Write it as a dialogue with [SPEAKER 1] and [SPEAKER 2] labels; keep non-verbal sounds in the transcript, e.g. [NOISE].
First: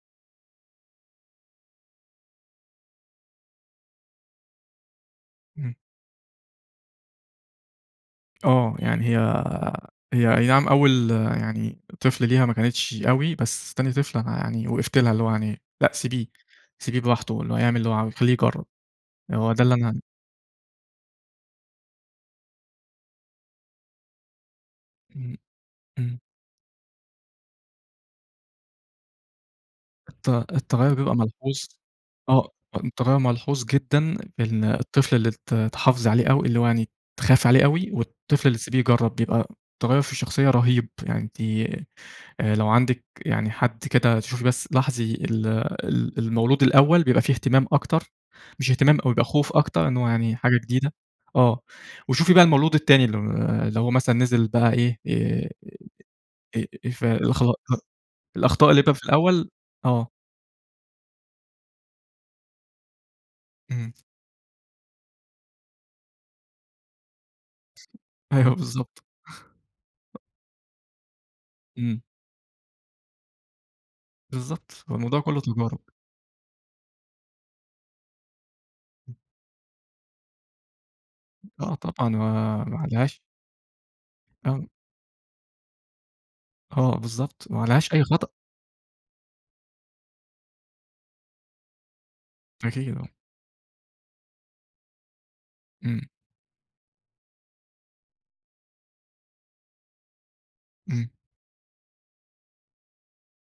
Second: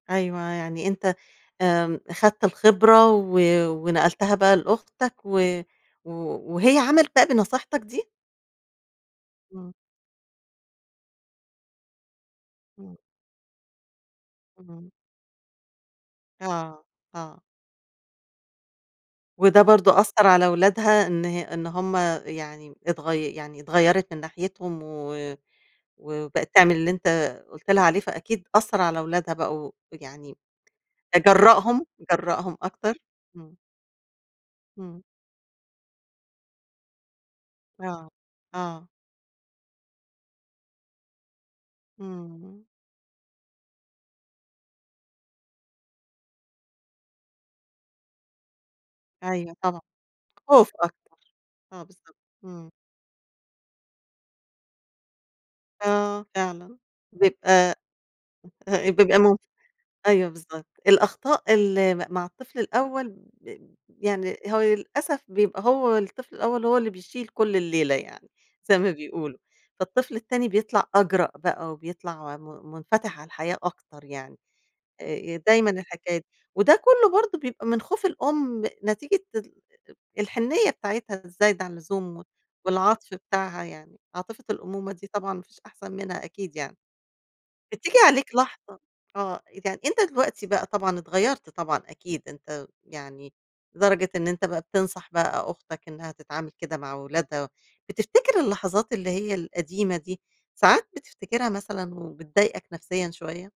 [SPEAKER 1] أيوَه يعني أنت آمم، أخدت الخبرة و ونقلتها بقى لأختك. و
[SPEAKER 2] إمم.
[SPEAKER 1] و وهي عملِت بقي بنصيحتك دي؟
[SPEAKER 2] آه، يعني هي
[SPEAKER 1] إمم.
[SPEAKER 2] هي أي نَعم أول يعني طفل ليها ما
[SPEAKER 1] إمم.
[SPEAKER 2] كانتش أوي، بس تاني طفل أنا يعني
[SPEAKER 1] اهم.
[SPEAKER 2] وقَفت لها، اللي هو يعني، لأ، سيبيه،
[SPEAKER 1] آه،
[SPEAKER 2] سيبيه براحته
[SPEAKER 1] آه.
[SPEAKER 2] اللي هو يعمل اللي هو عاوزه، خلّيه يجرّب. آآ، هو
[SPEAKER 1] وده
[SPEAKER 2] ده اللي
[SPEAKER 1] برضو
[SPEAKER 2] أنا
[SPEAKER 1] أثَّر على أولادها إن ه إن همَّ يعني اتغي يعني اتغيَّرِت من ناحيتهم و-و
[SPEAKER 2] إمم، إمم.
[SPEAKER 1] وبقِت تعمِل اللي أنت قُلت لها عليه، فأكيد أثَّر على أولادها بقوا
[SPEAKER 2] الت
[SPEAKER 1] يعني
[SPEAKER 2] التغيُّر بيبقى
[SPEAKER 1] آآ،
[SPEAKER 2] ملحوظ،
[SPEAKER 1] جرَّأهم،
[SPEAKER 2] آه،
[SPEAKER 1] جرَّأهم
[SPEAKER 2] آه،
[SPEAKER 1] أكتر؟
[SPEAKER 2] التغيُّر
[SPEAKER 1] إمم.
[SPEAKER 2] ملحوظ جدًا إن
[SPEAKER 1] إمم.
[SPEAKER 2] الطفل اللي ات اتحافظ عليه أوي، اللي هو يعني اتخاف عليه أوي،
[SPEAKER 1] آه،
[SPEAKER 2] والطفل اللي تسيبيه
[SPEAKER 1] آه.
[SPEAKER 2] يجرّب بيبقى تغيُّر في الشخصية رهيب، يعني أنتِ آآ،
[SPEAKER 1] إمم.
[SPEAKER 2] لو عَندِك يعني حد كده تشوفي بس لاحظي ال ال المولود الأول بيبقى في اهتمام أكتر مش اهتمام أوي، بيبقى خوف
[SPEAKER 1] أيوه طبعًا،
[SPEAKER 2] أكتر، إن هو يعني حاجة
[SPEAKER 1] خوف
[SPEAKER 2] جديدة،
[SPEAKER 1] أكتر.
[SPEAKER 2] آه،
[SPEAKER 1] آه بالضبط،
[SPEAKER 2] وشوفي بقى
[SPEAKER 1] امم.
[SPEAKER 2] المولود التاني الم اللي هو مثلًا نزِل بقى إيه، آآ،
[SPEAKER 1] آه
[SPEAKER 2] إ إ
[SPEAKER 1] فعلًا،
[SPEAKER 2] إيه فالاخ ط
[SPEAKER 1] بيبقى
[SPEAKER 2] الأخطاء اللي بيبقى في
[SPEAKER 1] [CHUCKLES] بيبقى ممكن.
[SPEAKER 2] الأول آه.
[SPEAKER 1] أيوه َبالضبط، الأخطاء اللي م مع الطفل الأول بب
[SPEAKER 2] اهم.
[SPEAKER 1] يعني هو ي للأسف بيبقى هو الطفل الأول، هو اللي بيشيل كل الليلة يعني
[SPEAKER 2] أيوَه،
[SPEAKER 1] زي ما
[SPEAKER 2] بالضبط.
[SPEAKER 1] بيقولوا، فالطفل
[SPEAKER 2] [CHUCKLES] أ
[SPEAKER 1] التاني بيطلَع أجرأ بقى
[SPEAKER 2] إمم.
[SPEAKER 1] وبيطلع م مُنفتح على الحياة أكتر يعني.
[SPEAKER 2] بالضبط، هو
[SPEAKER 1] آآ،
[SPEAKER 2] الموضوع
[SPEAKER 1] ي
[SPEAKER 2] كلّه
[SPEAKER 1] دايمًا
[SPEAKER 2] تجارب.
[SPEAKER 1] الحكاية دي. وده كلّه برضو بيبقى من خوف الأم،
[SPEAKER 2] إمم.
[SPEAKER 1] نتيجة ال أأ الحنّية بتاعتها الزايدة عن
[SPEAKER 2] آه، طبعًا،
[SPEAKER 1] اللزوم و
[SPEAKER 2] ما ما
[SPEAKER 1] والعطف
[SPEAKER 2] عليهاش
[SPEAKER 1] بتاعها يعني عاطفة
[SPEAKER 2] آمم.
[SPEAKER 1] الأمومة دي طبعًا ما فيش أحسَن منها أكيد يعني.
[SPEAKER 2] آه، بالضبط، ما عليهاش
[SPEAKER 1] بتييجي
[SPEAKER 2] أي خطأ.
[SPEAKER 1] عليك لحظة آه، يعني أنت دلوقتي بقى طبعًا اتغيّرت طبعًا أكيد أنت
[SPEAKER 2] أكيد، آه.
[SPEAKER 1] يعني لدرجة إن أنت بقي بتنصح بقى أختك
[SPEAKER 2] إمم.
[SPEAKER 1] إنها تتعامل كده مع أولادها، بتفتكر اللحظات اللي هي القديمة دي، ساعات
[SPEAKER 2] إمم.
[SPEAKER 1] بتفتكرها مثلًا وبتضايقك نفسيًا شويّة؟